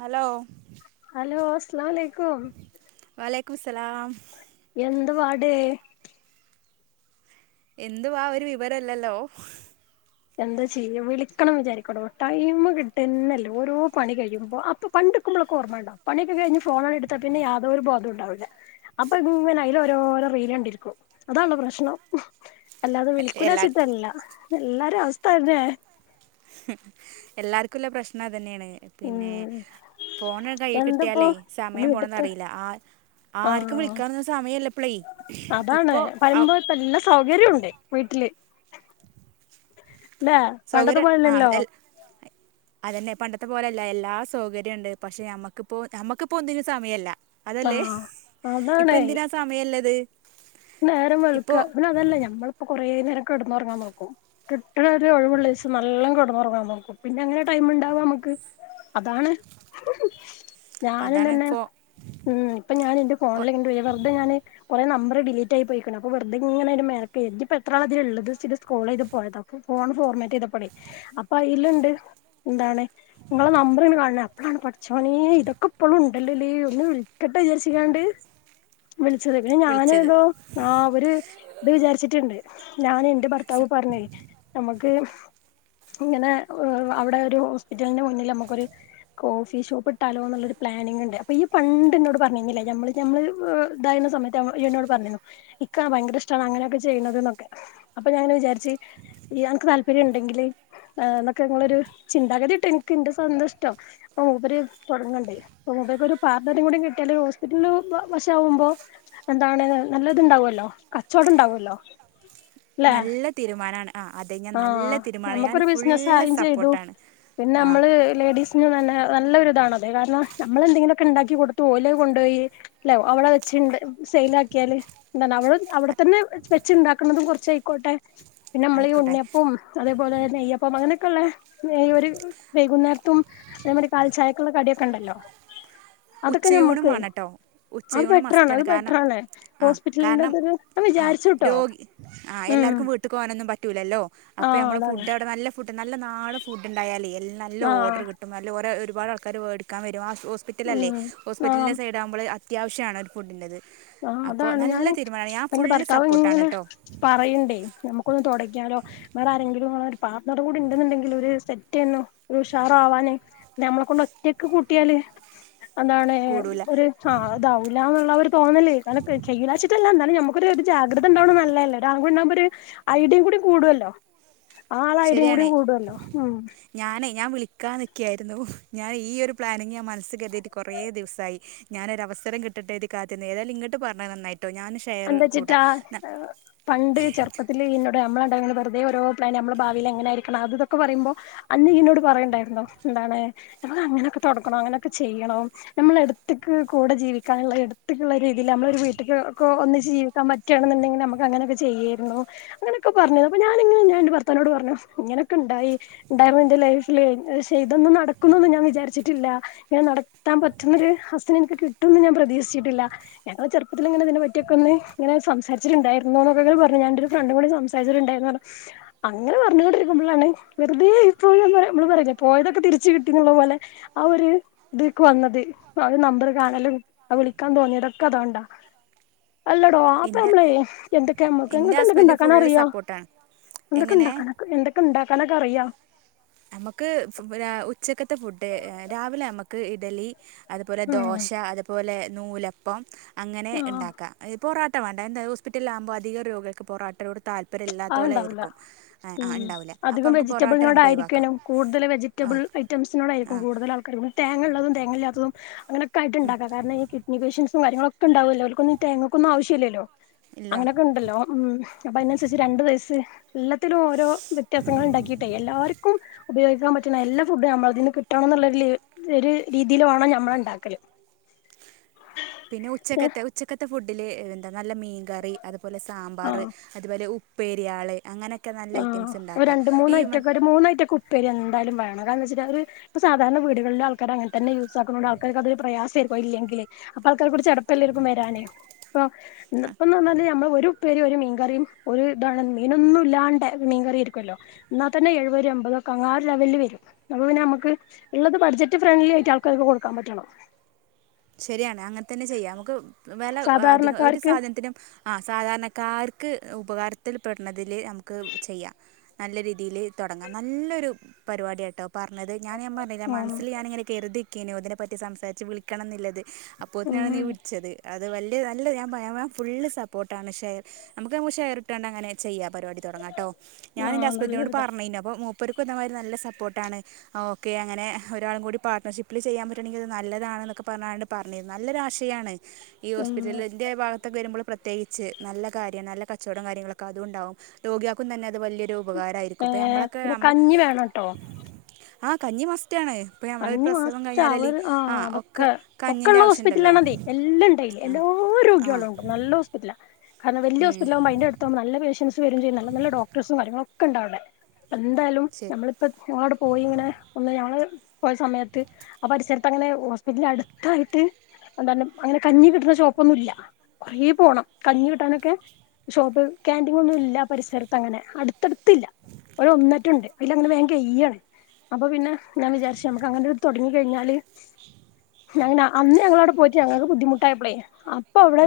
Hello hello അസ്സലാമു അലൈക്കും വലൈക്കുമുസ്സലാം സലാം ടെ എന്തുവാ ഒരു വിവരില്ലല്ലോ എന്താ ചെയ്ല് വിളിക്കണം വിചാരിക്കണു ടൈം കിട്ടുന്നില്ല ഓരോ പണി കഴിയുമ്പോ അപ്പൊ പണ്ടൊക്കെ നമ്മളൊക്കെ ഓർമ്മയുണ്ടോ പണിയൊക്കെ കഴിഞ്ഞ് ഫോണെങ്ങെടുത്താ പിന്നെ യാതൊരു ബോധം ഉണ്ടാവുല്ല അപ്പൊ ഇങ്ങനെ അതിലോരോരു റീല് കണ്ടിരിക്കും അതാണ് പ്രശ്നം അല്ലാതെ വിൽക്കുലാ എല്ലാ വെച്ചിട്ടല്ല എല്ലാ അവസ്ഥ അതെന്നെ എല്ലാർക്കുള്ള പ്രശ്നം അതെന്നെയാണ് പിന്നെ ഉം ഫോണിങ്ങ കൈയിൽ എന്തപ്പോ കിട്ടിയാലേ സമയം വീട്ടത്തെ പോണതറിയില്ല ആ ആർക്കും ആഹ് വിളിക്കാനൊന്നും സമയില്ലിപ്പളേ അതാണ് ഇപ്പൊ പറയുമ്പോ ഇപ്പ എല്ലാ സൗകര്യവും ഉണ്ട് വീട്ടില് ല്ലേ പണ്ടത്തെ സൗകര്യം ആഹ പോലല്ലല്ലോ എൽ അല്ലല്ലേ പണ്ട പണ്ടത്തെ പോലല്ല എല്ലാ സൗകര്യം ഉണ്ട് പക്ഷെ നമ്മുക്കിപ്പോ നമുക്കിപ്പോ ഒന്നിനും സമയമില്ല അതല്ലേ ആഹ് ഇപ്പൊ അതാണ് എന്തിനാ സമയില്ലത് നേരം വെളുക്ക പിന്നെ അതല്ല ഞമ്മളിപ്പോ കൊറേ നേരം കിടന്നുറങ്ങാൻ നോക്കും കിട്ടണ ഒരു ഒഴിവുള്ളദിവസം നല്ലോം കിടന്നുറങ്ങാൻ നോക്കും പിന്നെ അങ്ങനെ ടൈം ഇണ്ടാവാ നമക്ക് അതാണ് ഞാനും അതാണ് തന്നെ ഇപ്പോ ഉം ഇപ്പൊ ഞാൻ എന്റെ ഫോണില് വെറുതെ ഞാന് കൊറെ നമ്പർ ഡിലീറ്റ് ഡിലീറ്റായി പോയിക്കണു അപ്പൊ വെറുതെ ഇങ്ങനെന്റെ മേലെ കേറ്റിയിപ്പോ എത്രാളാതിലുള്ളതാ വെച്ചിട്ട് സ്കോർള് ചെയ്ത് പോയതാ അപ്പൊ ഫോൺ ഫോർമേറ്റ് ചെയ്തപ്പളെ അപ്പൊ അതിലുണ്ട് എന്താണ് നിങ്ങളെ നമ്പർ കാണുന്ന് അപ്പോഴാണ് പടച്ചോനെ ഇതൊക്കെ ഇപ്പോളും ഇണ്ടല്ലല് ഒന്ന് വിളിക്കട്ടെ വിചാരിച്ചങ്ങാണ്ട് വിളിച്ചത് പിന്നെ ഞാനു വിളിച്ചത് യോ ആ ഒര് ഇത് വിചാരിച്ചിട്ടുണ്ട് ഞാന് ന്റെ ഭർത്താവ് പറഞ്ഞേ നമ്മക്ക് ഇങ്ങനെ അവിടെ ഒരു ഹോസ്പിറ്റലിന്റെ മുന്നിൽ നമുക്കൊരു കോഫി ഷോപ്പ് ഇട്ടാലോ ന്നുള്ളൊരു പ്ലാനിങ്ണ്ട് അപ്പൊ ഇയ്യ് പണ്ട് ന്നോട് പറഞ്ഞിനിലെ ഞമ്മള് ഞമ്മള് ഇതായിണ സമയത്ത് ഇയ്യ് ന്നോട് പറഞ്ഞിനു ഇക്ക് ഭയങ്കര ഇഷ്ടാണ് അങ്ങനെയൊക്കെ ചെയ്യണത് ന്നൊക്കെ അപ്പൊ ഞാനിങ്ങന വിചാരിച്ച് അനക്ക് താല്പര്യം ഉണ്ടെങ്കില് ആ ന്നൊക്കെ ഞങ്ങളൊരു ചിന്താഗതിട്ടൊ ഇൻക്ക് ന്റെ സ്വന്തം ഇഷ്ടം അപ്പൊ മൂപ്പര് തൊടങ്ങ്ണ്ട് അപ്പം മൂപ്പർക്ക് ഒരു പാർട്ണറെ കൂടി കിട്ടിയാല് ഹോസ്പിറ്റൽ വാഷാകുമ്പോ എന്താണ് നല്ലതുണ്ടാവല്ലോ കച്ചവടം ഉണ്ടാവല്ലോ നല്ല തീരുമാനാണ് ആ അതെ ഞാൻ നല്ല ആഹ് തീരുമാനാണ് ഞാന് നമുക്കൊരു ബിസിനസ് ഫുള്ള് ആയും ചെയ്തു സപ്പോർട്ടാണ് ആ നല്ലൊരു ഇതാണത് കാരണം നമ്മളെന്തെങ്കിലോക്കെ ഇണ്ടാക്കി കൊടുത്ത ഓലത് കൊണ്ടോയി ല്ലോ അവിടെ വെച്ച് സൈലാ ക്കിയാല് എന്ത അവ അവിടെ തന്നെ വെച് ഇണ്ടാക്കുന്നതും കുറച്ചയ്ക്കോട്ടെ പിന്നെ നമ്മള ഈ ആയിക്കോട്ടെ ഉണ്ണിയപ്പം അതേപോലെ നെയ്യപ്പം അങ്ങനെ കള്ളെ ഈ ഒരു വൈകുന്നേരത്തും അതേമതി കാൽചായക്കുള്ള കടിയൊക്കെ ഉണ്ടല്ലോ അതൊക്കെ ഉച്ചയൂണും നമ്മുക്ക് വേണട്ടോ അത് ഉച്ചയൂണ് ബെറ്ററാണ് മസ്റ്റാണ് അത് കാരണം ബെറ്ററാണ് ആ ഹോസ്പിറ്റലിന്റെ കാരണം ഇതൊരു ഞാൻ ആ വിചാരിച്ചുട്ടോ രോഗി ആ ഉം എല്ലാർക്കും വീട്ട് പോകാനൊന്നും പറ്റ് ലല്ലോ അപ്പൊ ആഹ് നമ്മള് അതാണ് ഫുഡ് അവിടെ നല്ല ഫുഡ് നല്ല നാടൻ ഫുഡ് ഉണ്ടായാലെ നല്ല ഓർഡർ ആഹ് കിട്ടും നല്ല ഒര ഒരു ഒരുപാട് ആൾക്കാര് വേടിക്കാൻ വെരും ആ ലല്ലേ ഉം ഹോസ്പിറ്റലിന്റെ സൈഡ ആകുമ്പോള് അ അത്യാവശ്യാണ് ഒരു ഫുഡിന്റത് ആ അതാണ് ഞാന് എന്റെ ഫുള്ള് ഭർത്താവ് സപ്പോർട്ടാണ് ഇങ്ങനെ കേട്ടോ പറയണ്ട് നമ്മുക്കൊന്ന് തൊടങ്ങാലോ വേറെ ആരെങ്കിലും ഒന്ന് പാർട്ണറും കൂടി ഉണ്ടെന്നുണ്ടെങ്കിൽ ഒരു സ്റ്റെർന്നു ഉഷാറ ആവാന് ഞമ്മളെ കൊണ്ട് ഒറ്റയക്ക് കൂട്ടിയാല് എന്താണ് കൂടൂല ഒരു ആ അതാഊല എന്നുള്ളരൂ തോന്നല് അല്ല കെ ചെയ്യൂലവെച്ചിട്ടല്ല എന്നാലും നമ്മക്കൊരു ഒരു ജാഗ്രത ഉണ്ടാവണോ നല്ലേല്ലെ ഒരാൾക് ഉണ്ടാവുമ്പോ ഒരു ഐഡിയയും കൂടി കൂടുല്ലോ ആ ആളെ ഐഡിയ കൂടി ശരിയാണ് കൂടൂല്ലോ ഉം ക്കാൻനിക്കായിരുന്നു ഞാൻ ഈ ഒരു പ്ലാനിങ് ഞാൻ മനസ്സിൽ കരുതിട്ട് കൊറേ ദിവസായി ഞാനൊരവസരം കിട്ടട്ടെര്തി കാത്തിരുന്നു ഏതായാലും ഇങ്ങോട്ട് പറഞ്ഞത് നന്നായി എന്ത് വെച്ചിട്ടാ പണ്ട് ചെറുപ്പത്തില് എന്നോട് നമ്മൾ രണ്ടാളോടും വെറു തെ ഓരോ നമ്മൾ ഭാവിയി എങ്ങനായിരിക്കണം അത് ഒക്കെ പറയുമ്പോ അന്ന് ഇയ്യെന്നോട് പറയണ്ടായിരുന്നു എന്താണ് നമ്മൾ അങ്ങനെക്കെ തുടക്കണം അങ്ങനെയൊക്കെ ചെയ്യണം നമ്മൾ എടുത്തേക്ക് കൂടെ ജീവിക്കാനുള്ള എടുത്തക്കുള്ള രീതിയിൽ നമ്മളരു വീട്ടക്ക് കോ ഒന്നിച്ചു ജീവിക്കാൻ പറ്റുണെന്നുണ്ടെങ്കിൽ നമുക്ക് അങ്ങനെയൊക്കെ ചെയ്യായിരുന്നു അങ്ങനെയൊക്കെ പറഞ്ഞിരുന്നു അപ്പൊ ഞാനിനെന്റെ ഭർത്താനോട് പറഞ്ഞു ഇങ്ങനൊക്കെ ഉണ്ടായി ഉണ്ടായിരുന്നു എന്റെ ലൈഫില് ക്ഷെ ഇതൊന്നും നടക്കുന്നൊന്നും ഞാൻ വിചരിച്ചിട്ടില്ല ഞൻ നടത്താൻ പറ്റുന്ന ഒരു ഹസിനെ എനിക്ക് കിട്ടുംന്ന് ഞാൻ പ്രതീക്ഷിച്ചിട്ടില്ല ഞങ്ങൾ ചെറുപ്പത്തി ൽ ഇങ്ങനെ ഇതിനെ പറ്റി റ്റിഒക്കെ ഒന്ന് ഇങ്ങനെ സംസാരിചിണ്ടായിരുന്നു എന്നൊക്കെ അങ്ങനെ പറഞ്ഞു ഞന്റെ ഒരു ഫ്രണ്ടും കൂടി സംസാരിച്ചിട്ടുണ്ടായിന്ന് പറഞ്ഞു അങ്ങനെ പറഞ്ഞുകൊണ്ടിരിക്കുമ്പോഴാണ് വെറുതെ ഇപ്പൊ ഞങൾ നമ്മള് പറയുലെ പോയതൊക്കെ തിരിച്ചു കിട്ടിയുള്ള പോലെ ആ ഒരു ഇതിക്ക് വന്നത് ആദ്യം നമ്പർ കാണലും ആ വിളിക്കാൻ തോന്നിയതൊക്കെ അതോണ്ടാ അല്ലടോ അപ്പം എൻ്റെ നമ്മളേ എന്തൊക്കെമ്മക്ക് എൻ്റെ ഇങ്ങക്ക് എന്തൊക്കെ ഹസ്ബൻഡ് ഫുള്ള് ഇണ്ടാക്കനറിയാ സപ്പോർട്ടാണ് എങ്ങനെ എന്തൊക്കെണ്ടാക്കാന എന്തൊക്കെ ഇണ്ടാക്കാനൊക്കെ അറിയാ നമുക്ക് ഉച്ചക്കത്തെ ഫുഡ് രാവിലെ നമുക്ക് ഇഡലി അതുപോലെ ഉം ദോശ അതുപോലെ നൂലപ്പം അങ്ങനെ ആഹ് ഇണ്ടാക്കാം ഇതിപ്പോറോ വേണ്ട എ ഹോസ്പിറ്റലിൽലാകുമ്പോ അധിക രോഗികക്ക് പോറട്ടോടുത്ത് താല്പര്യംയില്ലാത്ത അത് ഓൽ ഇണ്ടാവൂല ആയിരിക്കും ഉം ഉണ്ടാവില്ലേ അപ്പോ അധികം നമുക്ക് പൊറോട്ട നമുക്ക് ഒഴിവാക്കും വെജിറ്റബിളിനോടായിരിക്കണം കൂടുതൽ വെജിറ്റബിൾ ഐറ്റംസിനോട് ആരിക്കും ആ കൂടുതൽ ആൾക്കാർ തേങ്ങ ഉള്ളതും തേങ്ങയില്ലാത്തതും അങ്ങനെ അങ്ങനെയൊക്കെയായിട്ട് ഇണ്ടാക്കാൻ കാാരണം ഈ കിന്ഡനി പെഷൻഡ്‌സ് കാര്യങ്ങളൊക്കെണ്ടാവില്ലോ അവർക്കന്നും തേങ്ങയ്ക്കയൊന്നും ആവശ്യയില്ലല്ലോ ഇല്ല അങ്ങനെയൊക്കെ ഉണ്ടല്ലോ ഒ ഉം അപ്പൊ അയിന് അനുസരിച്ചു രണ്ടു വയസ്സ് എല്ലാത്തിലും ഓരോ വ്യത്യാസങ്ങൾ ഉണ്ടാക്കിട്ടെ എല്ലാവർക്കും ഉപയോഗിക്കാൻ പറ്റുന്ന എല്ലാ ഫുഡും നമ്മളതിൽന്ന് കിട്ടണം എന്നുള്ള ഒരു രീതിയില് വേണം നമ്മൾ ഉണ്ടാക്കല് പിന്നെ ഉച്ചക്കത്തെ ഉച്ചക്കത്തെ ഫുഡ് ഇതിൽ നല്ല മീൻകറി അതുപോലെ സാമ്പാർ ആ അതുപോലെ ഉപ്പ് ഉപ്പേരി അങ്ങനെയൊക്കെ നല്ല ആ ഐറ്റംസ് ഒരു ഉണ്ടാക്കുക രണ്ട് മൂന്നു ഈ മ ഐറ്റയൊക്കെ ഒരു മൂന്നായിറ്റയൊക്കെ ഉപ്പേരി എന്തായാലും വേണം കാര വെച്ചാൽ ഇ സാധാരണ വീടുകളിലെ ആൾക്കാർ അങ്ങെ തന്നെ യൂസാക്കണ്ട് ആൾക്കർക്ക് പ്രയാസയായിരിക്കും അതയില്ലേങ്കിൽ അപ്പോ ആൾക്കർക്ക് ചടപ്പ് എല്ലാർക്കും വരാന് ഒന്ന് വന്നാൽ ഒരു ഉപ്പേരിയ്യും ഒരു മീൻകറിയും ഒരു ഇതാണ് മീനൊന്നുയില്ലാണ്ട് മീൻ കറിയിരിക്കുമല്ലോ എന്നാ തന്നെ എഴുപത് എമ്പതൊക്കെ അങ്ങാറ് ലെവലിൽ വരും അപ്പ പിന്നെ നമുക്ക് ഉള്ളത് ബഡ്ജറ്റ് ഫ്രണ്ട്ലി ആയിട്ട് ആൾക്കാരൊക്കെ കൊടുക്കാൻ പറ്റണം ശരിയാണ് അങ്ങനെ തന്നെ ചെയ്യാം നമുക്ക് വില അധികം ഒരു സാധാരണക്കാർക്ക് സാധനത്തിനും ആ സാധാരണക്കാർക്ക്- ഉപകാരത്തിൽപ്പെടണതിൽ നമുക്ക് ചെയ്യാം നല്ല രീതിയിൽ തുടങ്ങാം നല്ലൊരു പരിപാടിയാട്ടോ പറഞ്ഞത് ഞാൻ പറഞ്ഞില്ലെ ഉം മനസിൽ ഞാൻ കരുതിയിരിക്കിരുന്നു ഇതിനെ പറ്റി ഇതിനെപ്പറ്റി സംസാരിച്ച് വിളിക്കണം എന്നള്ളതിൽ അപ്പോൊത്തന്നെയാണ് നീ ഉം വിളിച്ചത് അത് വലിയ നല്ല ഞാൻ ഫുള് സപ്പോർട്ടാണ് ഷെയർ നമുക്ക് ഷെയർ ഇട്ടണ്ട് അങ്ങനെ ചെയ്യാം പരിപാടി തുടങ്ങട്ടൊ ഞാൻ എന്റെ ആഹ് ഹസ്ബൻഡ്നോട്‌ നല്ലൊരിതാ പറഞ്ഞികഴിഞ്ഞി അപ്പൊ മൂപ്പര് ഓർക്കും എന്നാമാതിരി നല്ല സപ്പോർട്ടാണ് ഓക്കെങ്ങനെ ഒരാൾ കൂടി പാർട്ണർഷിപ്പിൽ ചെയ്യൻപറ്റുയെങ്കിൽ അത്‌ നല്ലതാണെന്നൊക്കെ പറഞ്ഞാണ്ട് പറഞ്ഞത് നല്ലൊരുയാശയമാണ് ഈ ഉം ഹോസ്പിറ്റലിന്റെ ഭാഗത്തൊക്കെ വരുമ്പോൾ പ്രത്യേകിച്ച് നല്ല കാര്യം നല്ല കച്ചവടം കാര്യങ്ങളൊക്കെ അതുയിണ്ടാവും രോഗികൾക്കും തന്നെ അത് വലിയൊരു ഉപകാരമായിരിക്കും ഇപ്പം ഏഹ് നമ്മളൊക്കെ പിന്നെ നമ്മൾ കഞ്ഞി വേണംട്ടോ ആ കഞ്ഞി മസ്റ്റ് ആണ്. മസ്സ്റ്റാണ്, ഇപ്പ ഞമ്മൾ ഒരു അഞ്ചു പ്രസവം മാസത്തെ കഴിഞ്ഞാലല്ല ആ ഒക്കെ ഒക്കെയുള്ള ആവശ്യമുണ്ടല്ലോ ഹോസ്പിറ്റലാനന്നേ, എല്ലാണ്ടായി, എല്ലാ ആ ആ രോഗികളും ഉണ്ട്. നല്ല ഹോസ്പിറ്റല. കാര വലിയ ഹോസ്പിറ്റല് ആവുമ്പ അതിന്റെ അടുത്ത നല്ല പേഷൻസ് നല്ല നല്ല ഡോക്ട്ടേഴ്‌സും കാര്യങ്ങളും, കണ്ടാവടെെ ഇപ്പ എന്തായാലും ശരി ഞമ്മളിപ്പ ഞങ്ങളടെ പോയി ഇങ്ങനെ ഒന്ന് ഞങ്ങള്, ഒരു സമയത്ത് ആ പരിസരത്ത് അങ്ങനെ ഹോസ്പിറ്റല അടുത്തായിട്ട്, എന്ത അങ്ങനെ കഞ്ഞി കിട്ടുന്ന ഷോപ്പ് ഒന്നും ഇല്ല. കൊറ പോകണം. കഞ്ഞി കിട്ടാനൊക്കെ ഷോപ്പ് കാന്റീൻ ഒന്നും ഇല്ല പരിസരത്ത് അങ്ങനെ, അടുത്തടുത്ത്ല്ല, ഒ ഒന്നറ്റുണ്ട് അതില അങ്ങനെ ഭേങ്കയ്യാണ് അപ്പൊ പിന്നെ ഞാൻ വിചാരിച്ച മക്ക് അങ്ങന തുടങ്ങി കഴിഞ്ഞാല് ഞങ്ങ അന്ന് ഞങ്ങളവിടെ പോയിട്ട് ഞങ്ങക്ക് ബുദ്ധിമുട്ടായപ്പോളേ, അപ്പൊ അവിടെ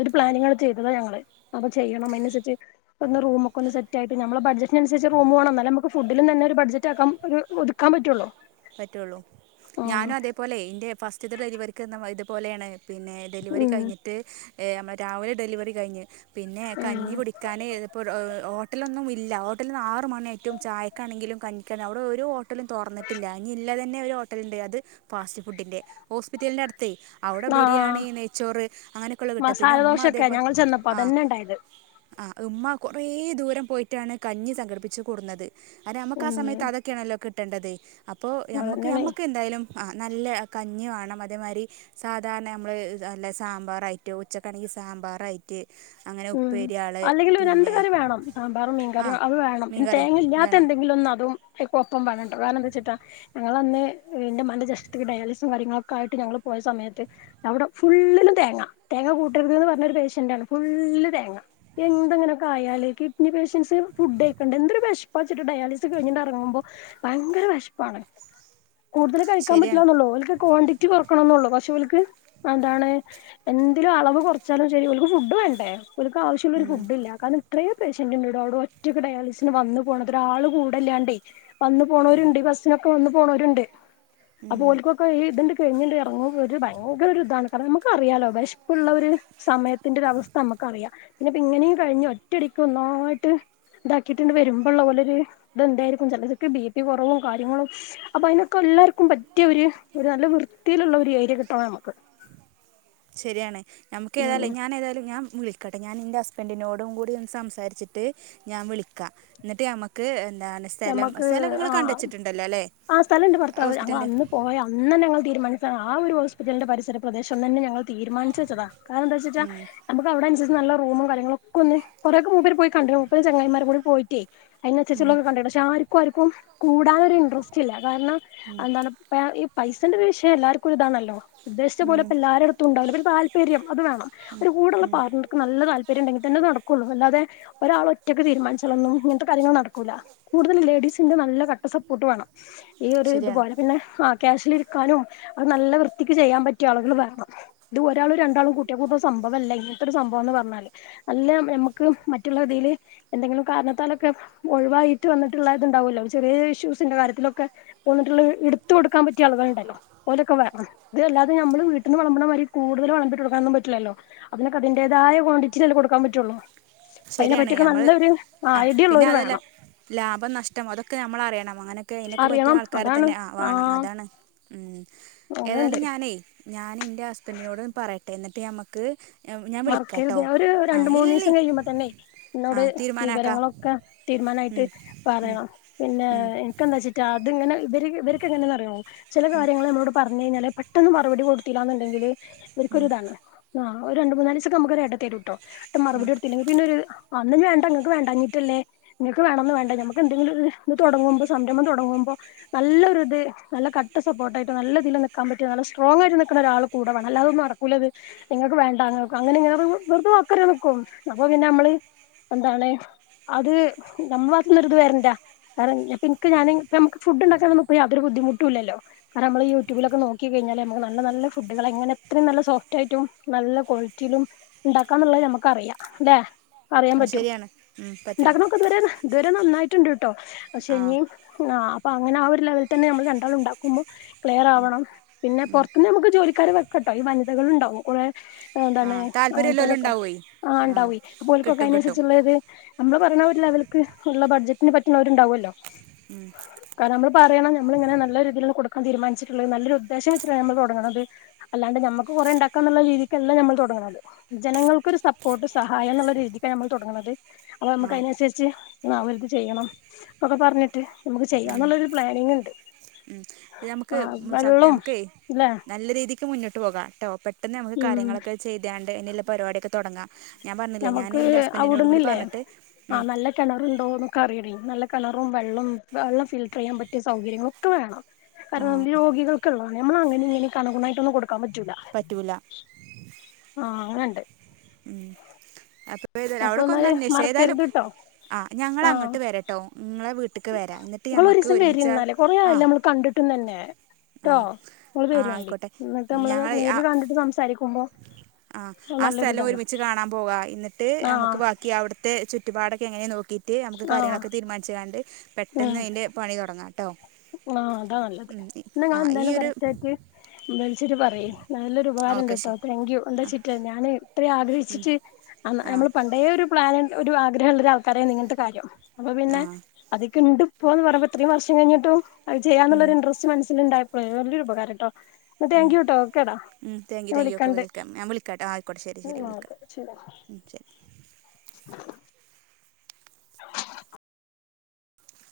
ഒരു പ്ലാനിങ്ങ് ചെയ്തതാ ഞങ്ങള്. അപ്പൊ ചെയ്യണം അതിനുസരിച്ച് ഒന്ന് റൂമ ഒക്കെ ഒന്ന് സെറ്റ് ആയിട്ട് നമ്മള ബഡ്ജറ്റിനനുസരിച്ച് റൂമ് വേണം, നല്ലേ നമുക്ക് ഫുഡിലും തന്നെ ഒരു ബഡ്ജറ്റ് ആക്കാം ഒതുക്കാൻ പറ്റുള്ളോ. പറ്റുള്ളൂ, ഞാനും അതേപോലെ ഇന്റെ ഫസ്റ്റത്തെ ഡെലിവറിക് പോലെയാണ്. പിന്നെ ഡെലിവറി ഉം കഴിഞ്ഞിട്ട് ഏ നമ്മൾ രാവിലെ ഡെലിവറി കഴിഞ്ഞ് പിന്നെ ഉം കഞ്ഞി കുടിക്കാനെ ഇതിപ്പോൾ ഹോ ഹോട്ടലൊന്നും ഇല്ല. ഹോട്ടലിൽന്ന് ആറ് മണി യായറ്റും ചായക്കാണെങ്കിലും കഞ്ഞിക്ക്‌ അവിടെ ഒരു ഹോട്ടലും തുറന്നിട്ട് ട്ടില്ല. ഇള്ളതന്നെ ഒരു ഹോട്ടല ഉണ്ട് അത് ഫസ്റ്റ് ഫുഡിന്റെ, ഹോസ്പിറ്റലിന്റെ അടുത്ത് തേ, അവിടെ ആഹ് ബിരിയാണി നെയ്ച്ചോറ് അങ്ങനെയൊക്കെയ ഉള്ള കിട്ടുക. പിന്നെ മസാല ഉമ്മ ദോശൊക്കെ അതേപോലെ ഞങ്ങൾ ചെന്നപ്പോ ആ അതന്നെ ഉണ്ടായത് ആ ഉമ്മ കുറേ ദൂരം പോയിട്ടാണ് കഞ്ഞി സംഘടിപ്പിച്ച് കൊണ്ടുന്നത്. അ നമുക്ക് ആ ഉം സമയത്ത് അതൊക്കെയണല്ലോ കിട്ട കിട്ടേണ്ടത്. അപ്പൊ മ്മക്ക് അതന്നെയാണ് മ്മക്ക് എന്തായാലും ആ നല്ല കഞ്ഞി വേണം, അതേമാതിരി സാധാരണ നമ്മൾ നല്ല സാമ്പാറായിട്ട് ഉച്ചകാണങ്കി സാമ്പാറായിട്ട് അങ്ങനെ ഉം ഉപ്പേരിയാൾ അല്ലെങ്കിൽ രണ്ട് പിന്നെ കറി വേണം. സാമ്പാറും ആ മീൻകറിയും അത് വേണം. മീൻ പിന്നെ കറി തേങ്ങ ഇല്ലാത്ത വേണം എന്തെങ്കിലും ഒന്നും അതും ഒപ്പം വേണ്ടണ്ട് വേറെന്തു വെച്ചിട്ട, ഞങ്ങങ്ങളന്ന് എന്റെ ഉമ്മന് ജസ്റ്റ്‌ ഡയാലിസും കാര്യങ്ങളൊക്കെ ആയിട്ട് ഞങ്ങൾ പോയ സമയത്ത് അവിടെ ഫുള്ളിലും തേങ്ങ തേങ്ങ കൂട്ടരുത് എന്ന് പറഞ്ഞൊ പേഷ്യൻറ് ആണ് ഫു നല്ല തേങ്ങ എന്തെങ്ങനെയൊക്കെ ആയാലല് കിഡ്നി പേഷ്യൻസ് ഫുഡ്ക്കണ്ട് എന്തൊരു വിഷപ്പാച്ചിട്ട് ഡയാലിസിസ് കഴിഞ്ഞിട്ട ഇറങ്ങുമ്പോ ഭയങ്കര വിശപ്പാണ്. കൂടുതൽ കഴിക്കാൻ ശരിയാണ് പറ്റില്ലാന്നോള്ളൂ ക്വാണ്ടിറ്റി കുറക്കണന്നള്ളൂ. പക്ഷേ ഇവള്ക്ക് എന്താണ് എന്തെലും അളവ് കുറച്ചാലും ശരിക്ക് ഫുഡ് വേണ്ട. ആ ഇവര്ക്ക് ആവശ്യള്ളൊരു ഉം ഫുഡ് ഇല്ല കാരണം അത്രയ പേഷ്യന്റ് ഉണ്ട്ടോ, അവിടെ ഒറ്റൊക്കെ ഡയാലിസിന് വന്നു പോകണ ഒരാൾള് കൂടല്ലാണ്ടേ, വന്നു പോണവരുണ്ട് ബസ്സൊക്കെ അ വന്ന് പോണവരുണ്ട് ഉം അപ്പൊ ോൾക്കോക്ക ദണ്ട് കഴിഞ്ഞിട്ട് ഇറങ്ങുമ്പ ഒരു ഭയങ്കര ഒരു ഇതാണ് കാരണം നമുക്ക അറിയാാലോ വിശപ്പുള്ള ഒരു സമയത്തിന്റെ ഒരു അവസ്ഥ നമുക്കറിയാം പിന്നെ ഇപ്പ ഇങ്ങനെയും കഴിഞ്ഞഞ് ഒറ്റടിക്ക് ഒന്നായിട്ട് ഇതാക്കിയിട്ടിണ്ട് വരുമ്പോൾള്ള പോലെ ഒരു ഇതന്തായിരിക്കും ചിലതൊക്കെ ബി പി കുറവും കാര്യങ്ങളും അപ്പൊ അതിനൊക്കെ എല്ലാവർക്കും പറ്റിയ ഒരു നല്ല വൃത്തിയിലുള്ള ഒരു ഏരിയ കിട്ടണം നമുക്ക് ശരിയാണ് നമ്മക്ക് ഉം ഏതാല്ലേ ഞാൻ ഏതാല്ലേ വിൽക്കട്ടേ ഞാൻ എൻ്റെ ഹസ്ബൻ്റിനോടും കൂടി ഒന്ന് സംസാരിച്ചിട്ട് ഞാൻ വിളിക്കാ എന്നിട്ട് ഞമ്മക്ക് നമ്മക്ക് ആ അല്ലേ ആ സ്ഥലം ഉണ്ട് ഭർത്താവ് ഞങ്ങള് ഹോസ്പിറ്റലിൻ്റെ അന്ന് പോയി അന്ന് തന്നെ തീരുമാനി ആ ഒരു ഹോസ്പിറ്റലിൻ്റെ പരിസര പ്രദേശം തന്നെ ഞങ്ങൾ തീരുമാനിച്ചു വച്ചതാ കാരണം എന്താന്നു വച്ചാ ഉം, നമ്മക്ക് അവിടെ അനുസ നല്ല റൂമും കാര്യങ്ങളും ഒക്കെ ഒന്ന് കുറേ ഒക്കെ മൂപ്പര് പോയി കണ്ട് മൂപ്പരും ചങ്ങായിമാരും കൂടെ പോയിട്ടെ ഉം, അതിനനുസരിച്ചുള്ളത് കണ്ടേനേർസ ആർക്കും കൂടാനൊരു ഇൻട്രസ്‌റ്റ് ഇല്ല കാരണം എന്താണ് ഇപ്പഴാണ് ഇ പൈസ ഉണ്ട് പക്ഷേ എല്ലാവർക്കും ഒരു ഇതാണല്ലോ ഉദ്ദേശിച്ച പോലെ ഉം. ഇപ്പ എല്ലാരടുത്തും ഉണ്ടാവില്ല. പിന്നെ താൽപര്യം അത് വേണം. അവർടെ കൂടുള്ള ആളോൾക്കും നല്ല താൽപ്പര്യം ഉണ്ടെങ്കിൽ തന്നെ നടക്കും കുഴപ്പമില്ലാതെ ഒരാള് ഒറ്റക്ക് തീരുമാനിച്ചാലൊന്നും ഇങ്ങനത്തെ കാര്യങ്ങള് നടക്കൂല്ല കൂടുതൽ ലേഡീസിൻ്റെ നല്ല കട്ട സപ്പോർട്ട് വേണം ഈ ഒരു ഇതു ശരിയാണ് പോലെ പിന്നെ ക്യാഷിലിരിക്കാനും അത് നല്ല വൃത്തിക്ക് ചെയ്യാൻ പറ്റിയ ആളുകൾ വേണം. ഇത് ഒരാളും രണ്ടാളും കൂട്ടിയാ കൂടുന്ന സംഭവല്ല ഇങ്ങനത്തെ ഒരു സംഭവംന്ന് പറഞ്ഞാല്. അല്ല ഞമ്മക്ക് മറ്റുള്ള ഇതില് എന്തേലും കാരണത്താൽ ഒക്കെ ഒഴിവായി വന്നിട്ടുള്ള ഇതിണ്ടാവുമല്ലോ ചെറിയ ചെറിയ ഇഷ്യൂസിൻ്റെ കാര്യത്തിലൊക്കെ പോന്നിട്ടുള്ള എടുത്തു കൊടുക്കാൻ പറ്റിയ ആളുകൾ ഉണ്ടല്ലോ ഓരൊക്കെ വേണം. ഇതിൽ അല്ലാതെ നമ്മള് വീട്ടിൽ വിളമ്പണമാതിരി കൂടുതല് വിളമ്പിയിട്ട് കൊടുക്കാൻ ഒന്നും പറ്റില്ലല്ലോ അതിനൊക്കെ അതിൻ്റേതായ കോൺണ്ടിറ്റിയിലല്ലേ കൊടുക്കാൻ പറ്റുള്ളു ശരിയാണ് അയ്നെപ്പറ്റി ഒക്കെ നമ്മൾ നല്ലൊരു ആ ഐഡിയ പിന്നെ ഇള്ളോര് അതല്ല വേണം ലാഭം നഷ്‌ടം അതൊക്കെ നമ്മളറിയണം അങ്ങനൊക്കെ അതിനൊക്കെ പറ്റിയ അറിയണം ആൾക്കാരെ അതാണ് തന്നെ ആ വേണം അതാണ് ഉം ഏതായാലും അങ്ങനെണ്ട് ഞാനെ ഞാന് ഇൻ്റെ ഹസ്ബൻ്റിനോട് ഒന്ന് പറയട്ടെ ഇന്നിട്ട് ഞമ്മക്ക് മറക്കരുത് ഒരു രണ്ട് മൂന്ന് ദിവസം കഴിയുമ്പോ തന്നെ എന്നോട് ആഹ് തീരുമാനാക്കാം വിവരങ്ങളൊക്കെ തീരുമാനായിട്ട് ഉം ഉം പറയണം. പിന്നെ ഉം എനിക്ക് എന്താച്ചിട്ടാ അതിങ് ഇവര് ഇവർക്ക് എങ്ങനാന്ന് അറിയാവോ ചില കാര്യങ്ങള് നമ്മളോട് പരന് കഴിഞ്ഞാല് പെട്ടെന്ന് മറുപടി കൊടുത്തില്ലാന്ന് ഇണ്ടെങ്കില് ഇവര്ക്ക് ഉം ഒരു ഇതാണ് ആ ഒ രണ്ട് മൂന്നാല് ദിവസൊക്കെ നമ്മക്കൊരു ഇട തരുട്ടോ ട്ടും ഉം മറുപടി കൊടുത്തില്ലെങ്കി പിന്നൊരു അന്ന് ന്ന്ഞ്ഞ് വേണ്ട ഇങ്ങക്ക് വേണ്ടാഞ്ഞിട്ടല്ലേ ഇങ്ങക്ക് വേണോന്നോ വേണ്ട നമ്മക്ക് എന്തെങ്കിലും ഒരു ഇത് തുടങ്ങുമ്പോ സംരഭം തുടങ്ങുമ്പോ നല്ലൊരു ഇത് നല്ല കട്ട സപ്പോർട്ടായിട്ട് നല്ല ഇതില് നിൽക്കാൻ പറ്റിയ നല്ല സ്ട്രോങ്ങ് ആയിട്ട് നിൽക്കണൊരാള് കൂടെ വേണം അല്ലാതെ ഒന്നും നടക്കൂല്ല ഇത് നിങ്ങൾക്ക് വേ ണ്ടാങ്ങക് അങ്ങനെഞാറിമ്പോ വെറുതെ വാക്ക് തരാൻ നിക്കും. അപ്പോ പിന്നെ അമ്മള് എന്താണ് അത് നമ്മളെ ഭാഗത്ത് നിന്നൊരു ഇത് വരണ്ട വേറെ ഇപ്പ ൻക് ഞാനി ഇപ്പ അമ്മക്ക് ഫുഡ് ഇണ്ടാക്കാനൊന്നും ഇപ്പൊ യാതൊരു ബുദ്ധിമുട്ടും ഇല്ലല്ലൊ അത് നമ്മള് യൂട്യൂബിലൊക്കെ നോക്കി കഴിഞ്ഞാല് നമുക്ക് നല്ല നല്ല ഫുഡുകള് എങ്ങനെ എത്ര നല്ല സോഫ്‌റ്റായിട്ടും നല്ല കോളിറ്റിലും ഇണ്ടാക്കാന്ന്ള്ളെ നമ്മക്ക് അറിയാ ല്ലെ പറയാൻ അത് പറ്റും ശരിയാണ് ഉം പറ്റും ഉണ്ടാക്ക നക്ക ഇതുവരെ നന്നായിട്ടു പക്ഷേ നീ ആഹ് ന അപ്പ അങ്ങന ആ ഒരു ലെവലൽ തന്ന നമ്മള് രണ്ടളും ഉണ്ടാക്കുമ്പോ ക്ലിയർ ആവണം പിന്നെ പുറത്ത് നിന്ന് നമു ജോലിക്കാരെ വക്കാ കേട്ടോ ഈ വനിതകൾ ഉണ്ടാവും കുറേ എന്താണ് ആഹ് താല്പര്യല്ലോലും അങ്ങനത്തെവരൊക്കെ ഉണ്ടാവേ ആ ആഹ് ഉണ്ടാവയിപ്പോക്കൊക്കെ കിട്ടും കിട്ടും അനുസരിച്ചുള്ള ഇത് നമ്മള് പറയണാവില്ല അവൾക്ക് ഉള്ള ബഡ്ജറ്റന് പറ്റുന്നവരുണ്ടാവുമല്ലോ ഉം കാരണം നമ്മള് പറയണം നമ്മളിങ്ങനെ നല്ല രീതിയിൽ കൊടുക്ക തീരുമാനിച്ചിട്ടുള്ളത് നല്ലൊരുദ്ദേശം വെച്ചിട്ടാണ് നമ്മള് തുടങ്ങുന്നത് അല്ലണ്ട് നമക്ക് കുറെ ഉണ്ടാക്ക എന്നുള്ള രീതിക്ക് ല്ലാം നമ്മൾ തുടങ്ങുന്നത് ജനങ്ങൾക്കൊരു സപ്പോർട്ട് സഹായം എന്നുള്ള രീതിക്കാണ് നമ്മൾ തുടങ്ങുന്നത് അപ്പൊ നമുക്ക് ആഹ് അതിനനുസരിച്ച് നത് ചെയ്യണംപ്പൊക്കെ പറഞ്ഞിട്ട് നമുക്ക് ചെയ്യാം എന്നുള്ളരു പ്ലാനിങ് ഉണ്ട് ഉ ഇത് നമുക്ക് ആ വെള്ളവും നമുക്ക് ഇല്ലേ നല്ല രീതിക്ക് മുന്നോട്ട് പോകാം കേട്ടോ പെ പെട്ടെ ന്ന് നമുക്ക് ഉം കാര്യങ്ങളൊക്കെ ചെയ്താണ്ട് പിന്നല്ല പരിപ ടിയൊ ക്കെ തുടങ്ങാം ഞാൻ പറഞ്ഞില്ലേ ഞാൻ ഞമ്മുക്ക് എൻ്റെ ഹസ്ബൻഡിനോടും കൂടി അവിടുന്നില്ലേ പറഞ്ഞിട്ട് ആ ഉം നല്ല കിണറുണ്ടോന്നൊക്കെ അറിയണേ നല്ല കളറും വെള്ളവും വെള്ളം ഫിൽട്ടർ ചെയ്യാൻ പറ്റിയ സൗകര്യങ്ങളൊക്കെ വേണം കാരണം ആഹ് രോഗികൾ നമ്മൾ അങ്ങനെങ്ങനെ കണുകുണ യിട്ടൊ കൊ കമജൂല പറ്റൂല ആ ഉ അപ്പ അപ്പൊ അവിടെക്ക ഒന്ന് എന്നാല് അന്വേഷ ഏതായാലും മറക്കരുത് ട്ടോ ആ് ഞങ്ങ ആഹ് അങ്ങോട്ട് വരട്ടോ നിങ്ങളെ വീട്ടക്ക് വരാ എന്നിട്ട് ഇങ്ങള് ഞമ്മക്ക് ഒരീസം വരി ഒരുമിച്ചാ ഇന്നാല് കൊറേ ആ ആയല്ലോ നമ്മള് കണ്ടിട്ടും തന്നെ ആ ട്ടോ ഇങ്ങള് ആ വരോണ്ടി ആയിക്കോട്ടെ എന്നിട്ട് നമ്മള് ഞങ്ങ നേരില് കണ്ടിട്ട് സംസാരിക്കുമ്പോ ആ ആ സ്ഥലം നല്ലൊരിതാണ് ഒരുമിച്ച് കാണാൻ പോക എന്നിട്ട് ട്ട് നമുക്ക് ആഹ് ബാക്കി അവിടുത്തെ ചുറ്റു പാടോ ക്കെങ്ങനെ നോ ക്കിട്ട് നമുക്ക് ആഹ് കാര്യങ്ങളൊക്കെ തീരുമാനിച്ച്ങ്ങാണ്ട് പെട്ടെന്ന് അയിന്റെ പണി തൊടങ്ങും. ആ അതാ നല്ലത് ഈ- ഇന്നാ ആ ഇങ്ങള് ഈ എന്തായാലും ഒരു കറക്റ്റ് ആയിട്ട് വെ ച്ചിറ്റ് പറയ്, നല്ലൊരു ഉപകാരം ഇണ്ട് ഓക്കെ ട്ടോ ശരി താങ്ക്യു എന്താച്ചിറ്റ് ഞാന് ഇത്രയും ആ ആഗ്രഹിച്ചിട്ട് അന്ന് ആ നമ്മള് പണ്ടേ ഒരു പ്ലാന് ഒരു ആഗ്രഹംള്ള ഒരു ആൾക്കാരെന്നിങ്ങന്ത്തെ കാര്യോ അപ്പൊ ആ പിന്നെ അതിക്ക്ണ്ട് പോന്ന് പറെമ്പം ഇത്രേം വർഷംകയിഞ്ഞിട്ടും അത് ചെയ്യന്നുള്ള ഒരു ഇൻറസ്റ്റ് മനസില്ണ്ടായ പ്ലെ വലിയൊരു ഉപകാരംട്ടോ ന്നാ ഉം താങ്ക് യു ട്ടോ ഓക്കെടാ ഉം താങ്ക് യൂ ഞാൻ താങ്ക് യൂ ഓക്കെ [unintelligible] വിളിക്കണ്ട് വിളിക്കാം ഞാൻ വിളിക്കാംട്ടെ ആയിക്കോട്ടെ ശരി ശരി ഓക്കെ ശരി വിളിക്കാം ശരി